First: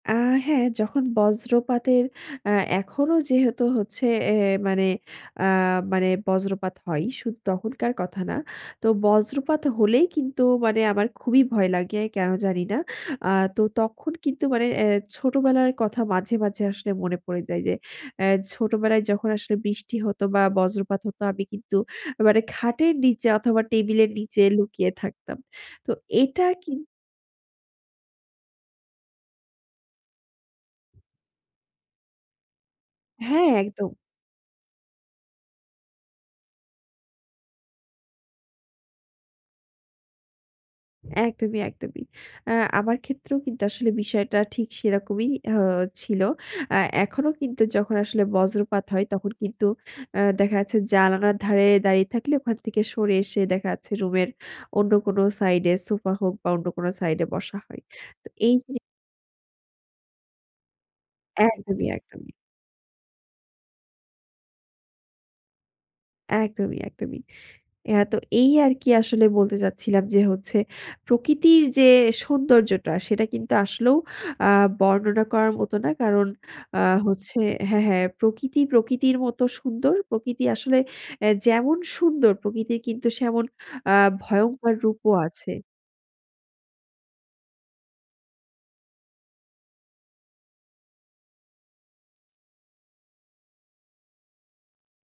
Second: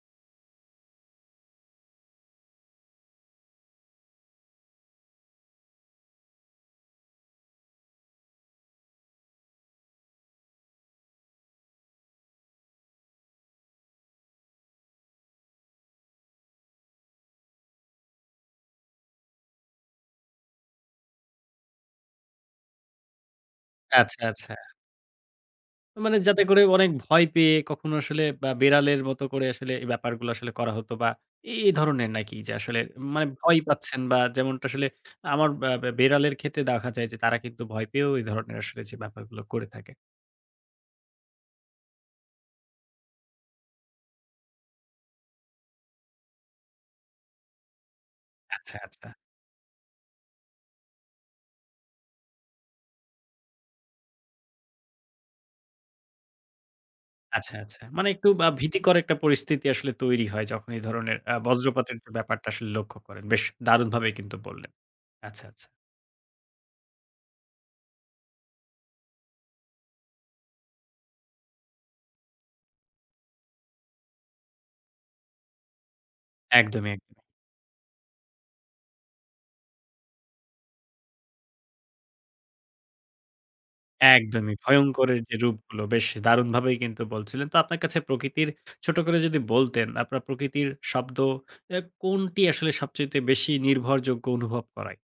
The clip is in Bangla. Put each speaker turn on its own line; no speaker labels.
আ হ্যাঁ, যখন বজ্রপাতের আ এখনও যেহেতু হচ্ছে এ মানে আ মানে বজ্রপাত হয়। শুধু তখনকার কথা না তো বজ্রপাত হলেই কিন্তু মানে আমার খুবই ভয় লাগে কেন জানি না। আ তো তখন কিন্তু মানে এ্যা ছোটোবেলার কথা মাঝে, মাঝে, আসলে মনে পড়ে যায় যে, অ্যা ছোটোবেলায় যখন আসলে বৃষ্টি হতো বা বজ্রপাত হতো আমি কিন্তু মানে খাটের নিচে অথবা টেবিলের
আচ্ছা,
নিচে
আচ্ছা।
লুকিয়ে থাকতাম। তো
মানে যাতে
এটা
করে
কি
অনেক ভয় পেয়ে কখনো আসলে বা বেড়ালের মতো করে আসলে এই ব্যাপারগুলো আসলে করা হতো। বা এই ধরনের নাকি যে, আসলে মানে
হ্যাঁ,
ভয়
একদম।
পাচ্ছেন বা যেমনটা আসলে আমার বা ব্যা বেড়ালের ক্ষেত্রে দেখা যায় যে, তারা কিন্তু ভয় পেয়েও এ ধরনের আসলে যে, ব্যাপারগুলো করে থাকে।
একদমই, একদমই। আ আমার ক্ষেত্রেও কিন্তু আসলে বিষয়টা ঠিক সেরকমই আ ছিল। অ্যা এখনো কিন্তু যখন আসলে
আচ্ছা,
বজ্রপাত হয়
আচ্ছা।
তখন কিন্তু আ দেখা যাচ্ছে, জানালার ধারে দাঁড়িয়ে থাকলে ওখান থেকে সরে এসে দেখা যাচ্ছে রুমের অন্য কোন সাইডে সোফা হোক বা অন্য কোনো সাইডে
আচ্ছা,
বসা
আচ্ছা।
হয়।
মানে
তো
একটু বা
এই জিনি
ভীতিকর একটা পরিস্থিতি আসলে তৈরি হয়। যখন এই ধরনের আ
একদমই,
বজ্রপাতের
একদমই।
ব্যাপারটা আসলে লক্ষ্য করেন। বেশ দারুণভাবেই কিন্তু বললেন। আচ্ছা, আচ্ছা।
একদমই, একদমই। হ্যাঁ, তো এই আরকি আসলে বলতে চাচ্ছিলাম যে, হচ্ছে, প্রকৃতির যে, সৌন্দর্যটা, সেটা কিন্তু আসলেও আ বর্ণনা করার মতো না। কারণ আ
একদমই, একদমই।
হচ্ছে হ্যাঁ, হ্যাঁ, প্রকৃতি প্রকৃতির মতো সুন্দর। প্রকৃতি আসলে আ যেমন সুন্দর প্রকৃতির কিন্তু সেমন আ
একদমই
ভয়ঙ্কর রূপও
ভয়ংকরের যে,
আছে।
রূপগুলো। বেশ দারুণভাবেই কিন্তু বলছিলেন। তো আপনার কাছে প্রকৃতির ছোট করে যদি বলতেন, আপনার প্রকৃতির শব্দ এ্যা কোনটি আসলে সবচাইতে বেশি নির্ভরযোগ্য অনুভব করায়?